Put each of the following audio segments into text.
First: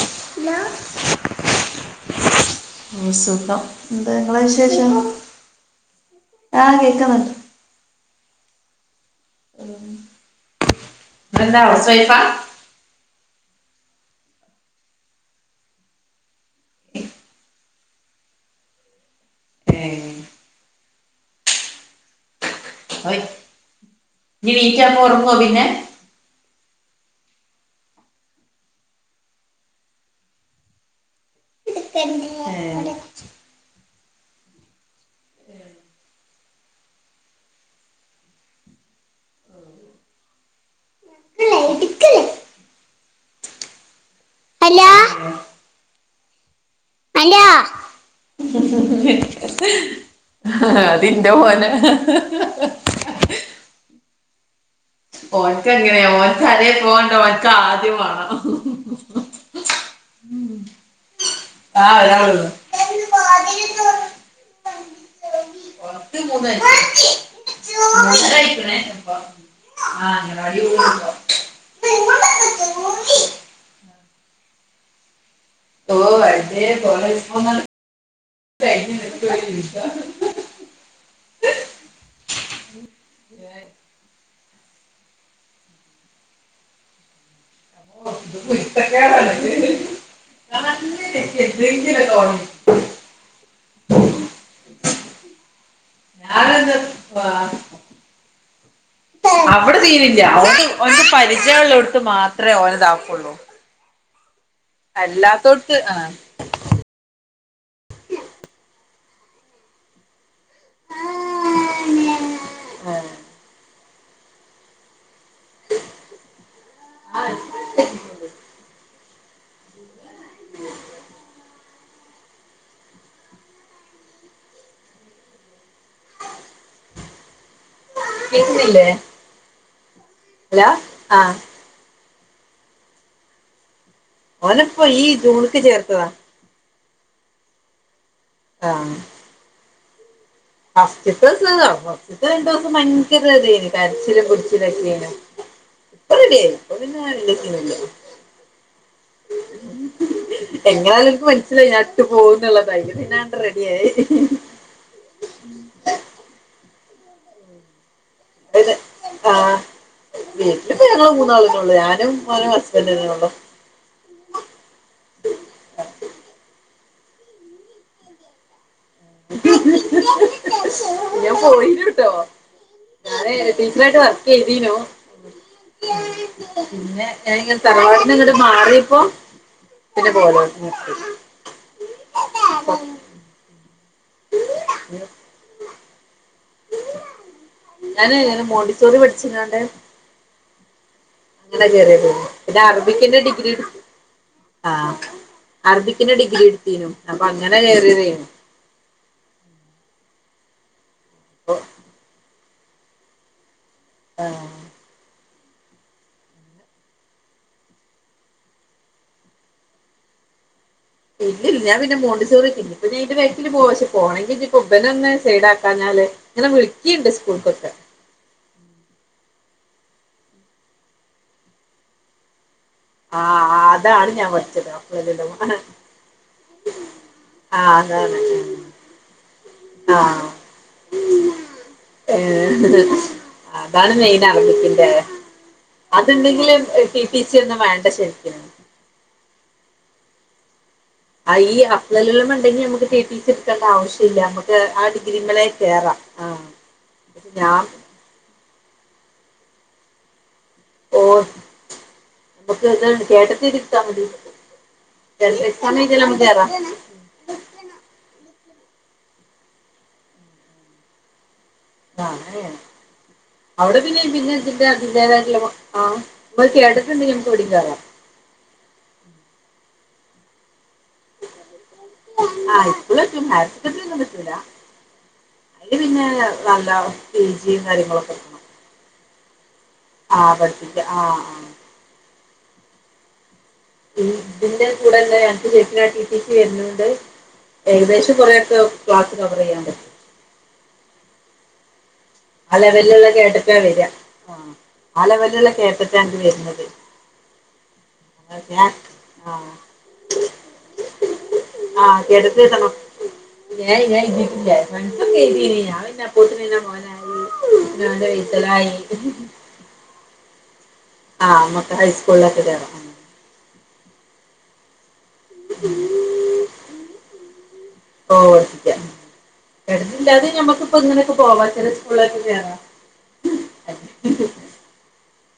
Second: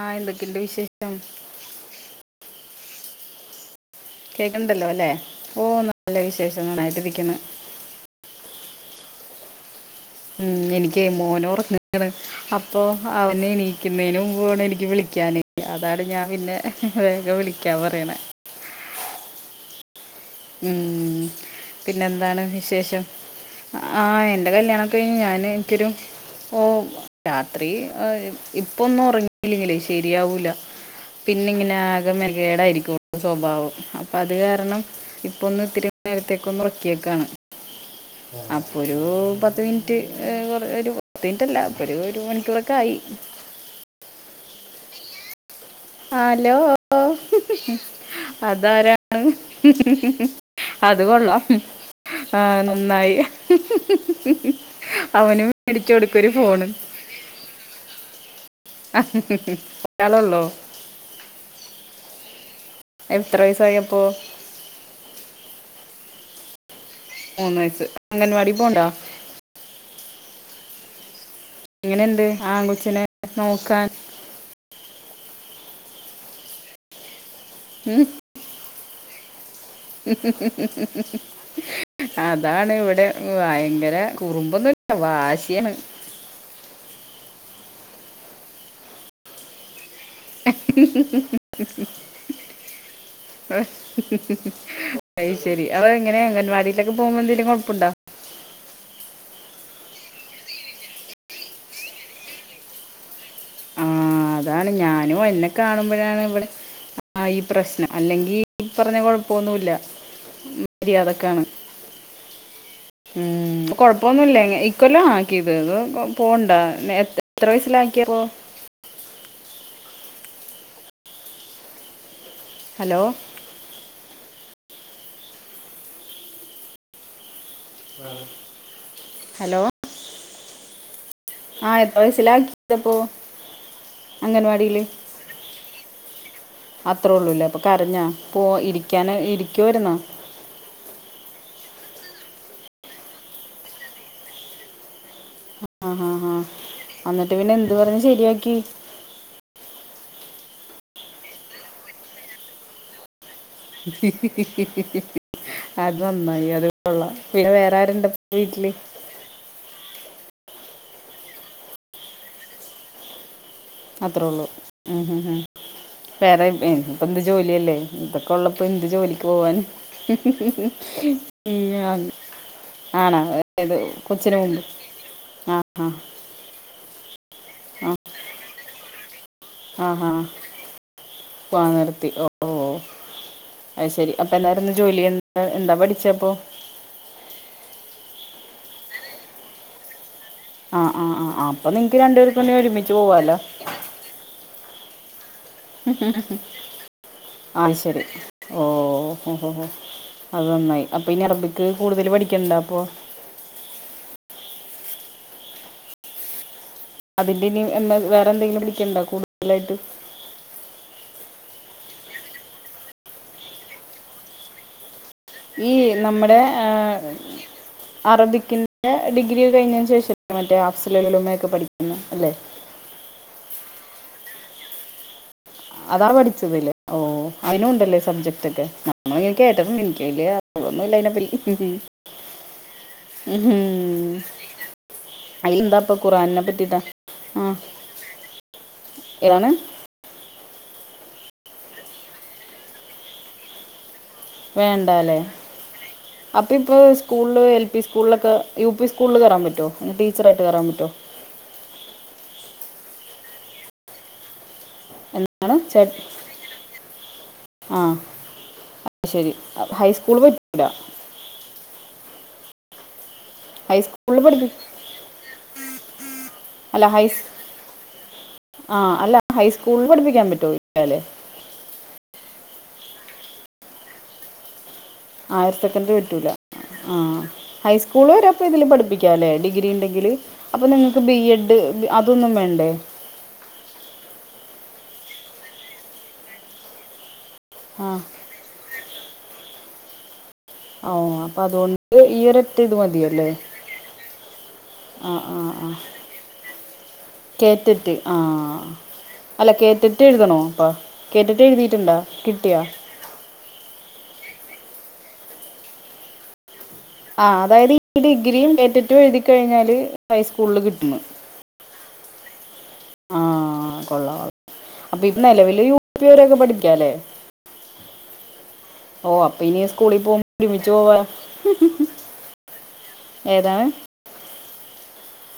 ആ എന്തക്കെണ്ട് ഓ വിശേഷം മ് സുഖം ന്താ നിങ്ങളെ വിശേഷഠ കേക്കണ്ടല്ലോ അല്ലേ ഓ നല്ല വിശേഷം ആ കേക്ക് ന്ന്ണ്ട് നന്നായിട്ടിരിക്കുന്നു [unintelligible] ഉം എനിക്ക് മോനേ എന്താ ഹൗസ് ഉറങ്ങാണ് വൈഫാ അപ്പൊ അവനെ എണീക്കുന്നതിന് മുമ്പ് വേണം എനിക്ക് വിളിക്കാന് അതാണ് ഞാൻ പിന്നെ വേഗം വിളിക്കാൻ പറയണ ഉം പിന്നെ എന്താണ് വിശേഷം? ഓയ് ആ എന്റെ ഇനി കല്യാണഒക്കെ വീറ്റാകുമ്പോ കഴിഞ്ഞ് ഉറങ്ങുവോ ഞാന് പിന്നെ എനിക്കൊരു ഓ രാത്രി ഇപ്പൊന്നും ഉറങ്ങില്ലെങ്കിലേ ശരിയാവൂല്ല പിന്നെ ഇങ്ങനെ ആകെ മെന കേടായിരിക്കും സ്വഭാവം അപ്പൊ അത് കാരണം ഇപ്പ ഒന്ന് ഇത്തിരി നേരത്തേക്കൊന്ന് ഉറക്കിയക്കാണ് അപ്പൊ ഒരു പത്ത് മിനിറ്റ് എ ഒരു പത്ത് മിനിറ്റ്ല്ല അപ്പൊ ഒരു ഒരു മണിക്കൂറൊക്കെ ആയി അല്ലാ ഹലോ... ഹ് ഹ് അതാരാണ് ഹ് ഹ് അത് അതിന്റെ കൊള്ളാം മോനെ നന്നായി ഹ് ഹ് ഹ്ഹ് ഓനക്ക് അങ്ങനെയാ ഓൻക്ക് അരെ പോകണ്ട ഓൻക്ക് ആദ്യം വേണം ഹ് ഹ് ഹ ഹ്ഹ് ഒരാളെള്ളു ആ ഒരാള് വന്നു. എത്ര വയസായി അപ്പോ? [unintelligible] മൂന്ന് ആയിക്കി മൂന്ന് വയസ്സ് അംഗൻവാടി പോണ്ട [inaudible] എങ്ങനുണ്ട് ആൺകൊച്ചിനെ നോക്കാൻ ഓ അടിപൊളി ഹ് ഹ് ഹ്ഹ അതാണിവിടെ ഭയങ്കര കുറുമ്പൊന്നില് വാശിയാണ് ഒ കുരുത്തക്കേടാണ് [unintelligible] ഹ് രസം. ഹ എന്തെങ്കിലും തോന്നി. ഹ ഹ് ഹ്ഹ് അയ്ശരി കുഴപ്പമുണ്ടോ [unintelligible] അവിടെ തീ ല്ല ഓൻ പരിചയള്ളടുത്ത് മാത്രമേ ഓനതാക്കുള്ളൂ ആ അതാണ് ഞാനും എന്നെ ആ കാണുമ്പോഴാണ് ഇവിടെ ഈ പ്രശ്നം അല്ലെങ്കിൽ ഇ പറഞ്ഞ കുഴപ്പങ്ങ ഒന്നില്ല മര്യാതക്കാണ് ആ. ഉ കുഴപ്പമൊന്നു ഇല്ല ങ്ങ ഇക്കൊല്ല കിതർക്കെ പോണ്ട എ എത്ര വയസിലാക്കിയപ്പോ ഹലോ ഹലോ ഹലോ ആഹ് എത്ര വയസ്സിലാക്കിയതപ്പോ അംഗൻവാടിയിൽ ഓനപ്പോ ഈ ജൂണക്ക് ചേർത്തതാ അത്രേ ഉള്ളൂല്ലേ അപ്പൊ കരഞ്ഞാ പോ ഇരിക്കാൻ ഇരിക്കുവ വരുന്ന ഫസ്സ്റ്റത്തുസം ഫസ്റ്റ്ത്തെ രണ്ടുസം ഭയങ്കരതേന് കരച്ചിലും പൊടിച്ചിലൊക്കെന ആ ഹാ ഇപ്പ ഹാ റെഡിയായി ഇപ്പ പിന്നെ എന്നിട്ട് പിന്നെ രണ്ടുസത്തിനില്ല എന്ത് പറഞ്ഞ് ശരിയാക്കി എങ്ങനാലനക്ക് മനസ്സിലായി ഞഇട്ട് പോകന്നുള്ളത് ധൈര്യത്തിനാണ് ഹി ഹി ഹി അത് നന്നായി അത് കൊള്ളാം. പിന്നെ വേറാരുണ്ട് ആ പ ഇപ്പൊ ഞങ്ങൾ മൂന്നാളിനുള്ളൂ ഞാനും ഓനു ഹസ്ബൻഡ തന്നെ ഉള്ളൂ അത്രേ ഉള്ളൂ ഉം ഇപ്പം എന്ത് ജോലിയല്ലേ ഇതൊക്കെ ഉള്ളപ്പം പ്പൊ എന്ത് ജോലിക്ക് പോവാൻ ഞാൻ പോയിനുട്ടോ ആണോ ഞാന് ഏത് ടീച്ചറായിട്ട് വർക്ക് കൊച്ചിന് മുമ്പ് ചെയ്തിനു ആ ആ പിന്നെ ഞങ്ങ ആ തറവാട്ടിനങ്ങോട്ട് മാറിയപ്പോ ആ ആ പിന്നെ പോല പോവാൻ അ ശരി അപ്പം എ എന്നായിരുന്നു ജോലി എന്താ എന്താ പഠിച്ചപ്പോൾ എങ്ങനെ മോണ്ടിച്ചോറി പഠിച്ചിരോണ്ടണ്ട് ആഹ് ആഹ് ആ അപ്പൊ നിങ്ങക്ക് രണ്ടുപേരത്തന്ന പിന്നെ ഒരുമിച്ച് അറബിക്കിന്റെ പോവാലോ ഡിഗ്രി എടുത്ത് ആഹ് അറബിക്കിന് ഡിഗ്രി എടുത്തീനു അപ്പൊ അങ്ങനെ ആ ശരി കേറിയതേനു ഓ ഓ അതൊന്നായി അപ്പൊ ഇനി അറബിക്ക് കൂടുതൽ പഠിക്കണ്ട അപ്പൊ ആ അതിന്റെ ഇ വേറെ എന്തെങ്കിലും വിളിക്കണ്ടോ കൂടുതലായിട്ട് ഇല്ലില്ല ഞാ പിന്നെ മണ്ടിൂർ ഇപ്പ നഞീ വെക്കില് പോ പക്ഷെ പോണെങ്കിൽനി കുമബന ഒന്നെ സൈഡ ഈ ആക്കാഞ്ഞാല് നമ്മുടെ ഇങ്ങനെ ആഹ് വിളിക്കിണ്ട് സ്കൂൾക്കൊക്കെ അറബിക്കിന്റെ ഡിഗ്രി കഴിഞ്ഞതിന് ശേഷം മറ്റേ ആഫ്സലുകളിലമ്മയൊക്കെ പഠിക്കുന്നു അല്ലേ ആ അതാണ് ഞാൻ പഠിച്ചത് അപ്പ എല്ല അതാ പഠിച്ചതലേ ഓ അയിനും ഉണ്ടല്ലേ അതാണ് സബ്ജെക്റ്റ് ഒക്കെ ന ഇന കേട്ട എനിക്കല് ഏ അതാണ് മെയിൻ അറജത്തിന്റെ അതിലെന്താ ഇപ്പൊ അത് ഖുറാനിനെ എന്തെങ്കിലും പറ്റിട്ടാ ടി സി ആ ഒന്നും വേണ്ട ശരിക്കുന്നു ഏതാണ് ആ ഈ അപ്പ്ലള്ളമ ഉണ്ടെങ്കി നമുക്ക് തീട്ടീ എടുക്കേണ്ട ആവശ്യം വേണ്ടല്ലേ ആഹ് അപ്പ ഇപ്പ സ്കൂള് ഞാൻ എൽ പി സ്കൂളിലൊക്കെ യു പി സ്കൂളിൽ കയറാൻ പറ്റോ ടീച്ചറായിട്ട് കയറാൻ പറ്റോ തണ്ട് കേട്ടതിരിത്താൽ മതി എന്താണ് ചേ സമയത ന മതിറ [unintelligible] അ ശരി ഹൈസ്കൂള് പറ്റിടാ ആ അതയാണ് [unintelligible] അവിടെ പിന്നെയ ഹൈസ്കൂളിൽ പിന്നെ പഠിപ്പി അതിറെ അതിന്റേതായിട്ടുള്ള ആമ്മ അല്ല കേട്ടത്തി എന്തേും ഹൈസ് നമക്ക് ഓടിക്കറാം ആ അല്ല ഹൈസ്കൂളിൽ പഠിപ്പിക്കാൻ പറ്റോ ഇല്ലാലെ ഉ ഭാരത്ത കന്നല്ല ഹയർ സെക്കൻഡറി പട്ടൂല ആ പി ജിയും ഹൈസ്കൂള് കാര്യങ്ങളൊക്കെ എടുക്കണം വരെപ്പ ഇതില് പഠിപ്പിക്ക ക്കല്ലേ ഡിഗ്രി ഉണ്ടെങ്കിൽ ആഹ് അപ്പൊ പഠിപ്പിക്ക നിങ്ങക്ക് ബി ആഹ് ആഹ് എഡ് അതൊന്നും വേണ്ടേ ഇതിന്റെ കൂടെല്ല അ ചേ ടി ടി സി വരുന്നുണ്ട് ആ ഏകദേശം കുറെക്കെ ക്ലാസ് കവർ ചെയ്യാണ്ട് ഓ അപ്പൊ അതൊണ്ട് ആ ലെവലിലുള്ള കേട്ടിട്ടാ വരിക ആ ആ ലെവലുള്ള കേറ്റാട്ട് വരുന്നത് കേട്ടട്ട് ആഹ ഞാൻ ആ അല്ല കേറ്റിട്ട് എഴുതണോ അപ്പ കേറ്റിട്ട് എഴുതിയിട്ടുണ്ടാ കിട്ടിയാ ഞ ഞട്ടം പോട്ട [unintelligible] ആഹ അതായത് ഈ ഡിഗ്രിയും ഏറ്ററ്റും എഴുതി കഴിഞ്ഞാല് ഹൈസ്കൂളിൽ കിട്ടും ആഹ് നമുക്ക് ഹൈസ്കൂളിലൊക്കെ കേറാം ആഹ കൊള്ളള്ള അപ്പൊ ഇ നിലവില് യു പിരൊക്കെ പഠിക്കാലേ ഓ ശക്ക ഇനി [unintelligible] സ്കൂളിൽ പോകുമ്പോൾ ഇടതില്ലാതെ ഒരുമിച്ച് ഞമ്മക്കിപ്പോ പോവാ ഇങ്ങനെയൊക്കെ പോവാത്ത സ്കൂളിലൊക്കെയണോ ഏതാണ് ഉ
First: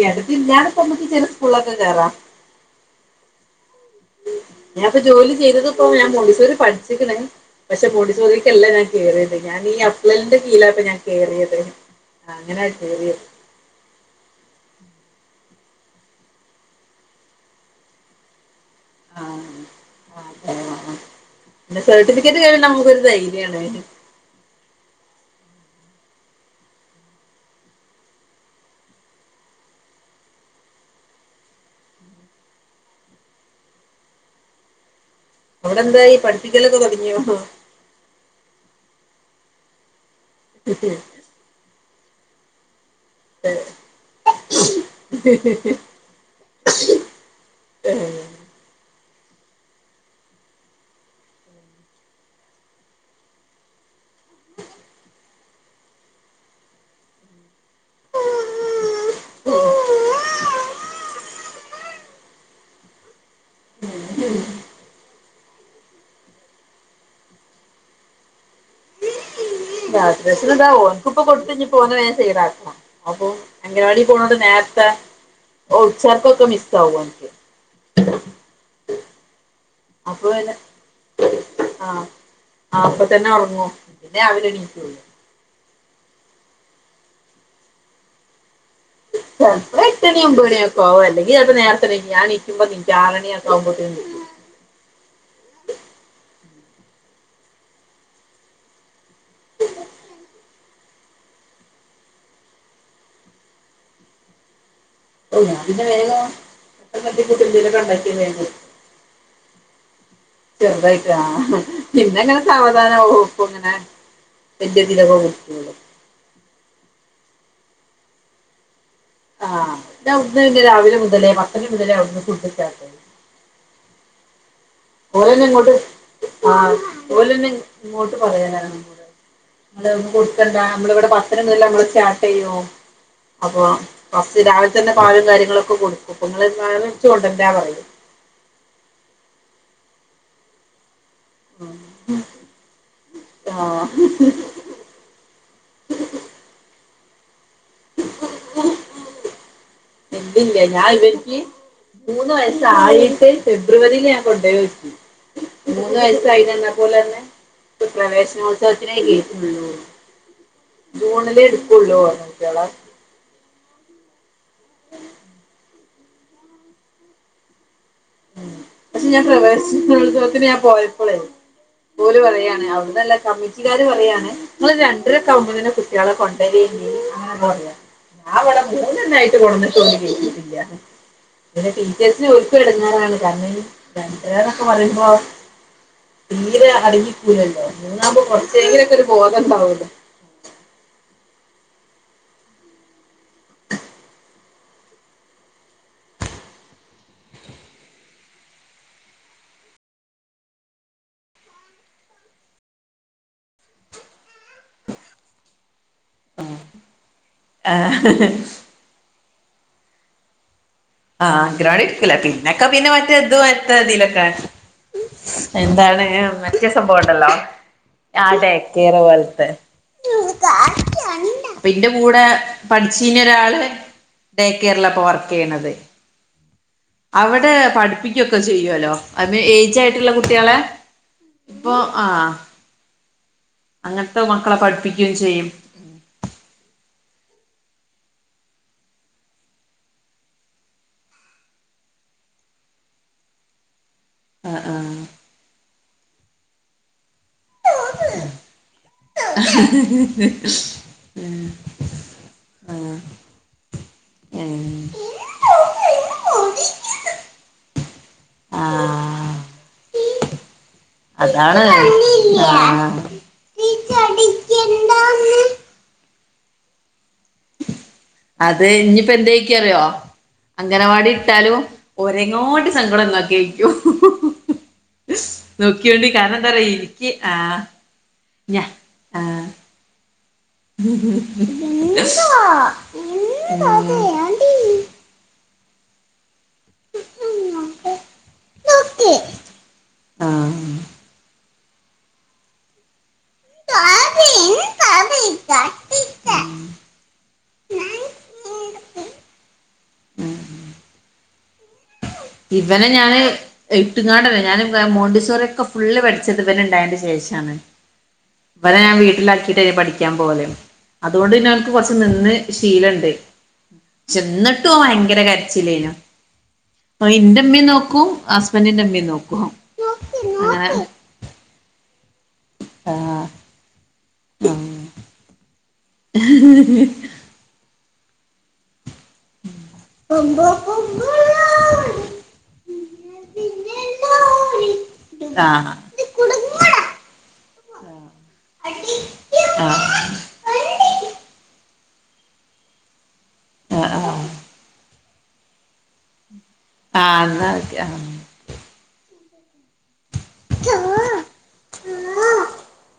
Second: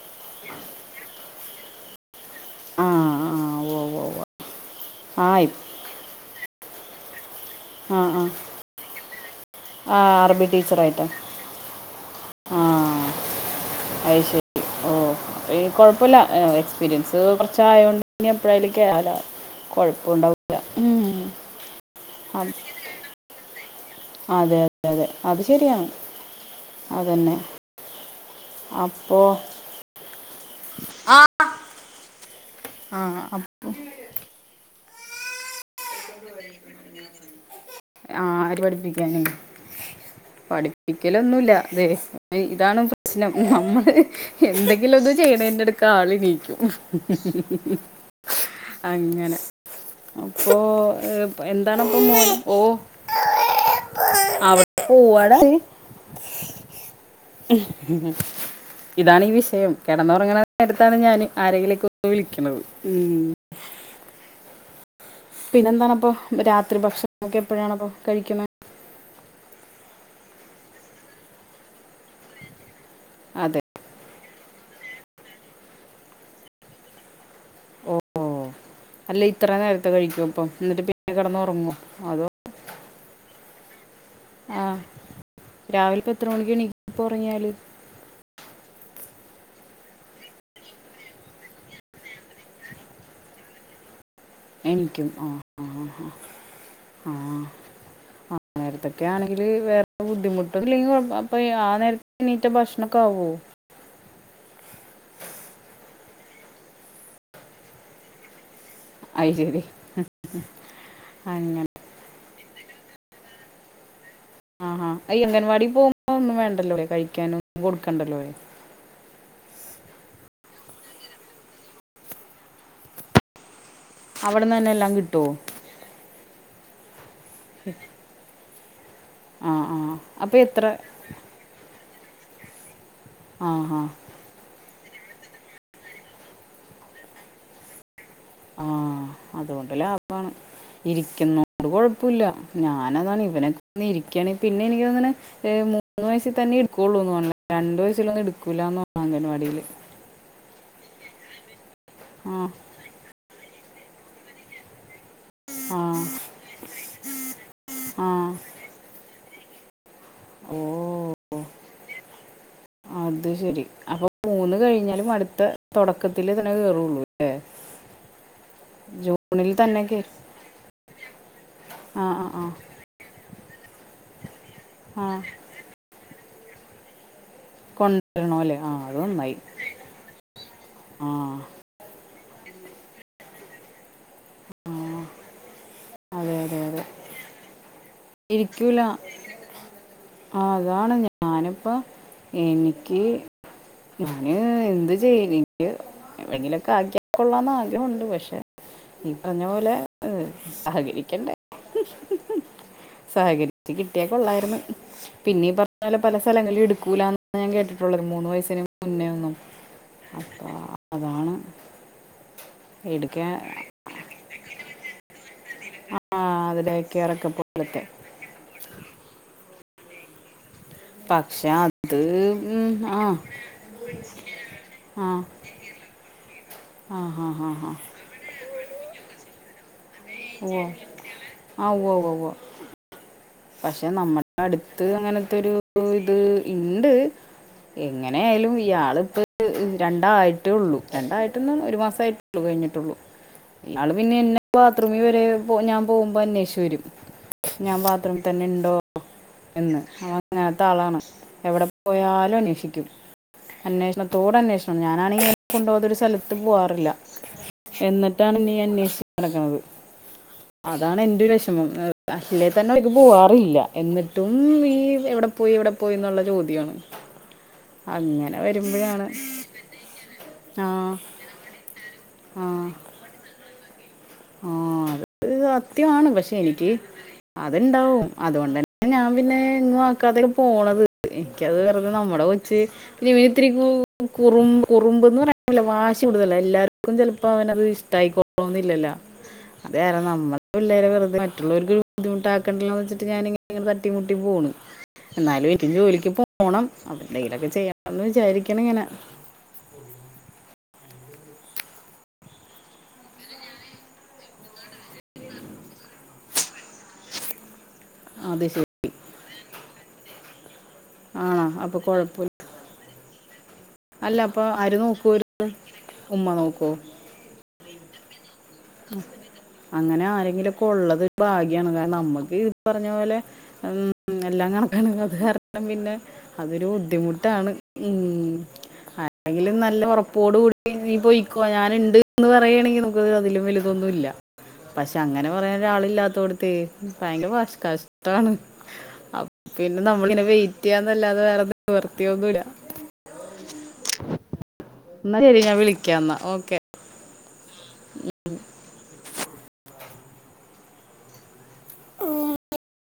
കേടത്തില്ലാതെ തമുക്ക് ചില സ്കൂളൊക്കെ കേയറാം ആഹ ആഹ് ഞാൻ ഇപ്പോ ജോല ചെയ്തതിപ്പോ ഞാൻ മോണ്ടിസോറി പഠിച്ചിക്കണ പക്ഷെ ആ ആ മോണ്ടിസോറിക്കല്ലാം ഞാൻ കേറിയ ഞാൻ ഈ ആ അപ്ലലിന്റെ അറബി കീലാക്കെ ഞാൻ ടീച്ചറായിട്ടാ കേറിയത് അങ്ങനെയാണ് കേറിയത് അ ശരി ഓ കൊഴപ്പില്ല എക്സ്പീരിയൻസ് കൊറച്ചയോണ്ട് ഇപ്പഴായലേക്കാല ആഹ് കുഴപ്പം അതെ ഉണ്ടാവില്ല ആഹ് പിന്നെ സർട്ടിഫിക്കറ്റ് കഴി നമുക്കൊരു ധൈര്യമാണ് അതെ അതെ അതെ അത് ശെരിയാണ് അതന്നെ അപ്പൊ ആ ആഹ അപ്പ അവിടെ എന്തായി പഠിപ്പിക്കലൊക്കെ തുടങ്ങിയോ പഠിപ്പിക്കലൊന്നുമല്ല അതെ ഇതാണ് പ്രശ്നം നമ്മള് എന്തെങ്കിലും ഇത് ചെയ്യണതിന്റെ അടുക്ക ആളീരീക്കും അങ്ങനെ അപ്പൊ എന്താണപ്പൊ മോന ഓ അവിടെ പോവാടാ ഉ ഇതാണ് ഈ വിഷയം കിടന്നുറങ്ങന എടുത്താണ് ഞാൻ ആരെങ്കിലേക്ക വിളിക്കുന്നത് ഉ [unintelligible] പിന്നെന്തണപ്പൊ രാത്രി ഭക്ഷണം നൊക്കെ എപ്പഴാണ്പ്പൊ കഴിക്കുന്നത് രാത്രി ഭക്ഷണം എന്താ ഓനക്കിപ്പൊ കൊടുത്ത് ഓനെ വേഗം സൈഡ് ആക്കണം അപ്പോ അതെ അംഗൻവാടി പോണൊണ്ട് നേരത്തെ ഉച്ചർക്കൊക്കെ മിസ് ആകും ഓൻക്ക് ഓ ഓ അല്ലെ ഇത്രയും നേരത്തെ കഴിക്കും അപ്പൊ അപ്പം പിന്നെ എന്നിട്ട് പിന്നെ കിടന്ന് ഉറങ്ങും ആ അതോ ആ അപ്പൊ തന്നെ ഉറങ്ങും പിന്നെ രാവിലെ ആ എണീക്കോള്ളൂ രാവിലെ എത്ര മണിക്ക് എനീ ക്കും ഇപ്പോൾ ഉറങ്ങിയാൽ ചിലപ്പോൾ എട്ടുമണി ഒൻമ്പത് മണിയൊക്കെ ആകും അല്ലെങ്കിൽ ചെലപ്പോൾ നേരത്തെ എനീക്കും ഞാൻ നീക്കുമ്പോ നീക്കും ആറ് മണിയൊക്കെ ആകുമ്പോത്തിന് നീക്കും എനീക്കും ആ ഹ ഹഹ ആ ആ നേരത്തൊക്കെ ആണെങ്കില് വേറെ ബുദ്ധിമുട്ടും ഇല്ലെങ്കിലും കു അപ്പോ ആ നേരത്ത് എനീറ്റ ഭക്ഷണഒക്കെ വ വോ ഓ ഞാൻ പിന്നെ വേഗം തട്ടി കൂട്ടി എന്തെങ്കിലും ഒക്കെ ഉണ്ടാക്കി കഴിക്കും അത് ശരി ചെറുതായിട്ടാ ആ ഹ അങ്ങനെ പിന്നെങ്ങനെ സാവതാനെ ഓ പ്പങ്ങനെ അ ആ അംഗൻവാടി പോകുമ്പോൾ ഒന്നും വേണ്ടല്ലോലെ കഴിക്കാനൊന്നും കൊടുക്കണ്ടല്ലോലെ ആ അവ്ടന്ന് രാവിലെ മുതലേ പത്ത് മണി മുതലേ അവിടന്ന് ഫുഡണ്ടാകും അവിടെന്ന് തന്നെ എല്ലാം കിട്ടുമോ ഓലെന്നെ ഇങ്ങോട്ട് ആ ഓലെന്നെ ഇങ്ങോട്ട് പറയലാ ആ ആ ങ്ങൾ അപ്പം കൊടുക്കണ്ട എത്ര നമ്മളിവിടെ പത്തണി മുതൽ നമ്മൾ സ്റ്റാർട്ടെയോ ആ അപ്പോ ഹാ ബസ്സ് രാവിൽ പാലും കാര്യങ്ങളൊക്കെ കൊടുക്കും നിങ്ങൾ [unintelligible] കൊണ്ടര്ണ്ട പറയും ആ അതുകൊണ്ട് ലാഭാണ് ഇരി ഇരിക്കുന്നോണ്ട് കുഴപ്പം ഇല്ല ഞാൻ അതാണ് ആഹ് ഇവനൊന്നിരിക്കാണെങ്കിൽ പിന്നെ എനിക്ക് തോന്നുന്നു മൂന്ന്‌വയ യസിതന്നെ എടുക്കൊള്ളൂന്നോണ് രണ്ടു വയസിലോന്നും എടുക്കൂലാന്നാ പറഞ്ഞു അംഗൻവാടിയിൽ ഇല്ലില്ല ഞാൻ ഇവർക്ക് മൂന്ന് ആ വയസ്സായിട്ട് ഫെബ്രുവരിയിൽ ഞാൻ കൊണ്ടോയോക്കി ആ മൂന്ന് വയസ്സായിചെന്നപ്പോൾ ഓൽ പറഞ്ഞു ആ പ്രവേശനോത്സവത്തിനേ കേറ്റൊള്ളു ഓ ജൂണിലേ എടുകൊള്ളൂ അത് ശരി അപ്പൊ മൂന്ന് കഴിഞ്ഞാലും അടുത്ത തുടക്കത്തിലെ ഇതിനെ കേറൊള്ളൂ ല്ലേ പക്ഷെ ഞാൻ പ്രവേശ്നോത്സവത്തിന് ഞാൻ പോയപ്പളെ ആ ഓല് ആ ആ പറയാണ് അവിടന്നല്ല കമ്മിറ്റിക്കാര് പറയാണ് നിങ്ങള് ആ രണ്ടരൊക്കെ ആകുമ്പോന്നെ കുട്ടിയാളെ കൊണ്ടരെനി അങ്ങനെ [unintelligible] കൊണ്ടുവരണോ അല്ലേ ആവടെ ആ അത് മൂന്നെന്നായിട്ട് നന്നായി കൊണ്ടന്നിട്ട് ഓല് കേറ്റീട്ടില്ല ആ പിന്നെ ടീച്ചേഴ്സിനു ഓൽക്കും എടങ്ങേറാണ് കാരണം രണ്ടെരാന്നൊക്കെ ആ പറയുമ്പോ അതെ അതെ തീരെ അതെ അടങ്ങി നിക്കൂലല്ലോ ഇരിക്കൂല അതാണ് ഞാനിപ്പോ എനിക്ക് ഞാൻ എന്ത് ചെയ്യും എനിക്ക് എവിടെങ്കിലും ആക്കിയാൽ കൊള്ളാന്ന് ആഗ്രഹമുണ്ട് പക്ഷെ നീ പറഞ്ഞ പോലെ സഹകരിക്കണ്ടേ സഹകരിച്ച് കിട്ടിയാൽ ക്കൊള്ളായിരുന്നു പിന്നീ പ പല പല സ്ഥലങ്ങളിൽ എടുക്കൂലന്ന് ഞാൻ കേട്ടിട്ടുള്ളത് മൂന്ന് വയസ്സ് നെയൊന്നും അപ്പാ ആഹ് അംഗനവാടി ഇട്ക്കുല പിന്നെക്കെ പിന്നെ മറ്റേ എടുക്കാൻ എതും എത്ത ഇതിലൊക്കെ എന്താണ് മറ്റേയാ അതിലെ കയറൊക്കെ സംഭവണ്ടല്ലോ പോലത്തെ ആ ടേകെയറ് പോലത്തെ പക്ഷെ അപ്പിന്റെ അത് കൂടെ ഉം, ആ പഠിച്ചീന്യ ഒരാള് ഡേക്കെയറിലാപ്പൊ ആ വർകെയ്യ്ണത് ആ ഹാ ഹാ അവിടെ ഹാ പഠിപ്പിക്കൊക്കെ ചെയ്യോല്ലോ അ മേ ഏയ്ജായ് ട്ടുള്ള കുട്ടികളെ ഓ ആ ഇപ്പൊ ഓ ഓ ആഹ് ഓ പക്ഷെ നമ്മുടെ അടുത്ത് ചെയ്യും അങ്ങനത്തൊരു ഇത് ഇണ്ട് എങ്ങനെയാലും ഇയാള് പ്പ് രണ്ടായിട്ടേള്ളൂ രണ്ടായിട്ട്ന്ന്ഒരു മാസയിട്ടൊള്ളു കഴിഞ്ഞിട്ടൊള്ളു ആള് പിന്നെ എന്നെ ആഹ് ബാത്റൂമിൽ വരെ ഞാൻ പോകുമ്പോ അന്വേഷിച്ച്‌വരും ഞാൻ ബാത്ത് ആഹ് ത്തനെണ്ടോ എന്ന് ആ അങ്ങ്നത്തെ ആളാണ് എവിടെ പോയാലും അന്വേഷിക്കും ആഹ് അന്വേഷണത്തോട് ഏഹ് അന്വേഷണണ് ഞാനാണേ ആയ്നെ കൊണ്ടു പോകാതൊരു സ്ഥലത്ത് പോവാറില്ല എന്നിട്ടാണ് എനീ അന്വേഷിച്ച് നടക്ക്ണത് അതാണ് എന്റെ അതാണ് വെഷമം അല്ലേ തന്നെ ആഹ് പോവാറില്ല എന്നിട്ടും ഈ എവിടെ പോയി എവിടെ പോയി ന്ള്ളെ ചോദ്യാണ് അത് ഇഞ്ഞിപ്പെന്തെയ്ക്കാറിയോ ആ അംഗനവാടി ഇട്ടാലും ആ ഒരങ്ങോട്ട് സങ്കടം ഇങ്ങക്കെയ്ക്കും ആ അത് സത്യമാണ് പക്ഷെ കാരണം എന്താ പറയാ എനിക്ക് ആഹ് അത്ണ്ടാവും ഞാ അതോണ്ടന്നെ ഞാൻ പിന്നെ ആഹ് എങ്ങും അകാതെ പോണത് എനിക്കത് വേറത് നമ്മടെ കൊച്ച് ഞ്ഞിപ്പോ ഇത്തിരി കൂറ് കുറുമ്പ്ന്ന് പറയ ല്ല വാശി കൂടുതല എല്ലാർക്കും ചെലപ്പോ അവനത് ഉം ഇഷ്ടായിക്കൊള്ളണംന്ന്ല്ല നോക്ക് അതേര നമ്മടെ ആഹ് പിള്ളേരെ വെറുതെ മുള്ളവർക്ക് ഒരു ബുദ്ധിമുട്ടാക്കണ്ടല്ലോ വെച്ചിട്ട് ഞാനിങ്ങനെ തട്ടിമുട്ടി പോണ് എന്നാലും എൻ്റെജോലിക്ക് പോണം എന്തയ്ലൊക്കെ ചെയ്യണംന്ന് വിചാരിക്കണ് ങ്ങനെ ഇവന ഞാന് ഇട്ട്ങ്ങാടല്ല ഞാന് മോണ്ടീസോറി ഒക്കെ ഫുള്ള് പഠിച്ചത് ഇവന ണ്ടായന്റെ ശേഷ ചണ് അത് ശരി ഇവളെഞാൻ വീട്ടിലാക്കിയിട്ടല്ലേപഠിക്കാൻ പോവല്‌ ആണോ അതുകൊണ്ട്പിനെഅവൻക്ക് അപ്പോൾ കൊറച്ച് കുഴപ്പമില്ല നിന്ന് ശീലണ്ട് അല്ല അപ്പോൾ ചെന്നിട്ടോ ആര് നോക്കുമോ ഓവയങ്കര ഒരു കരച്ചില്ലേനും ഉമ്മ നോക്കുമോ ന്റെ മ്മി നോക്കൂ അങ്ങനെ ആരെങ്കിലെക്കെ ആഹ് ഒള്ളത് ഒരു ഭാഗ്യ യാണ് നമ്മക്ക് ഇത് പറഞ്ഞ പോലെ ആഹ് എല്ലാം കണക്ക പിന്നെ അതൊരു ബുദ്ധിമുട്ടാണ് മ് അലെങ്കിലും നല്ല ഉറപ്പോടു പൊമ്പോ കൂടി നീ പോയിക്കെ ഞാന് പൊമ്പോളോടി ഇണ്ട് എന്ന് പറുകയാണെങ്കിൽ നമൂക്ക് പിന്നെ അതില് തൊന്നുല്ല പിന്നെല്ലോടി പക്ഷെ അങ്ങനെ ആ പറയാൻ ഇത് ഒരാളില്ലാത്തോട്ത്തെ കുടുങ്ങടാ ഭയങ്കര ഭഷ കഷ്ടണ് അടി ആ പിന്നെ നമ്മൾ ഇനെ വെയിറ്റ് അടി ചെയ്യാന്നല്ലാതെ വേറെ നിവർത്തിയോന്നുംല്ല ആ ആ എന്നാ ശരി ഞാൻ വിളിക്കാം എന്നാ ഓക്കെ ആ ന്ന അതക്കെ ആ [unintelligible]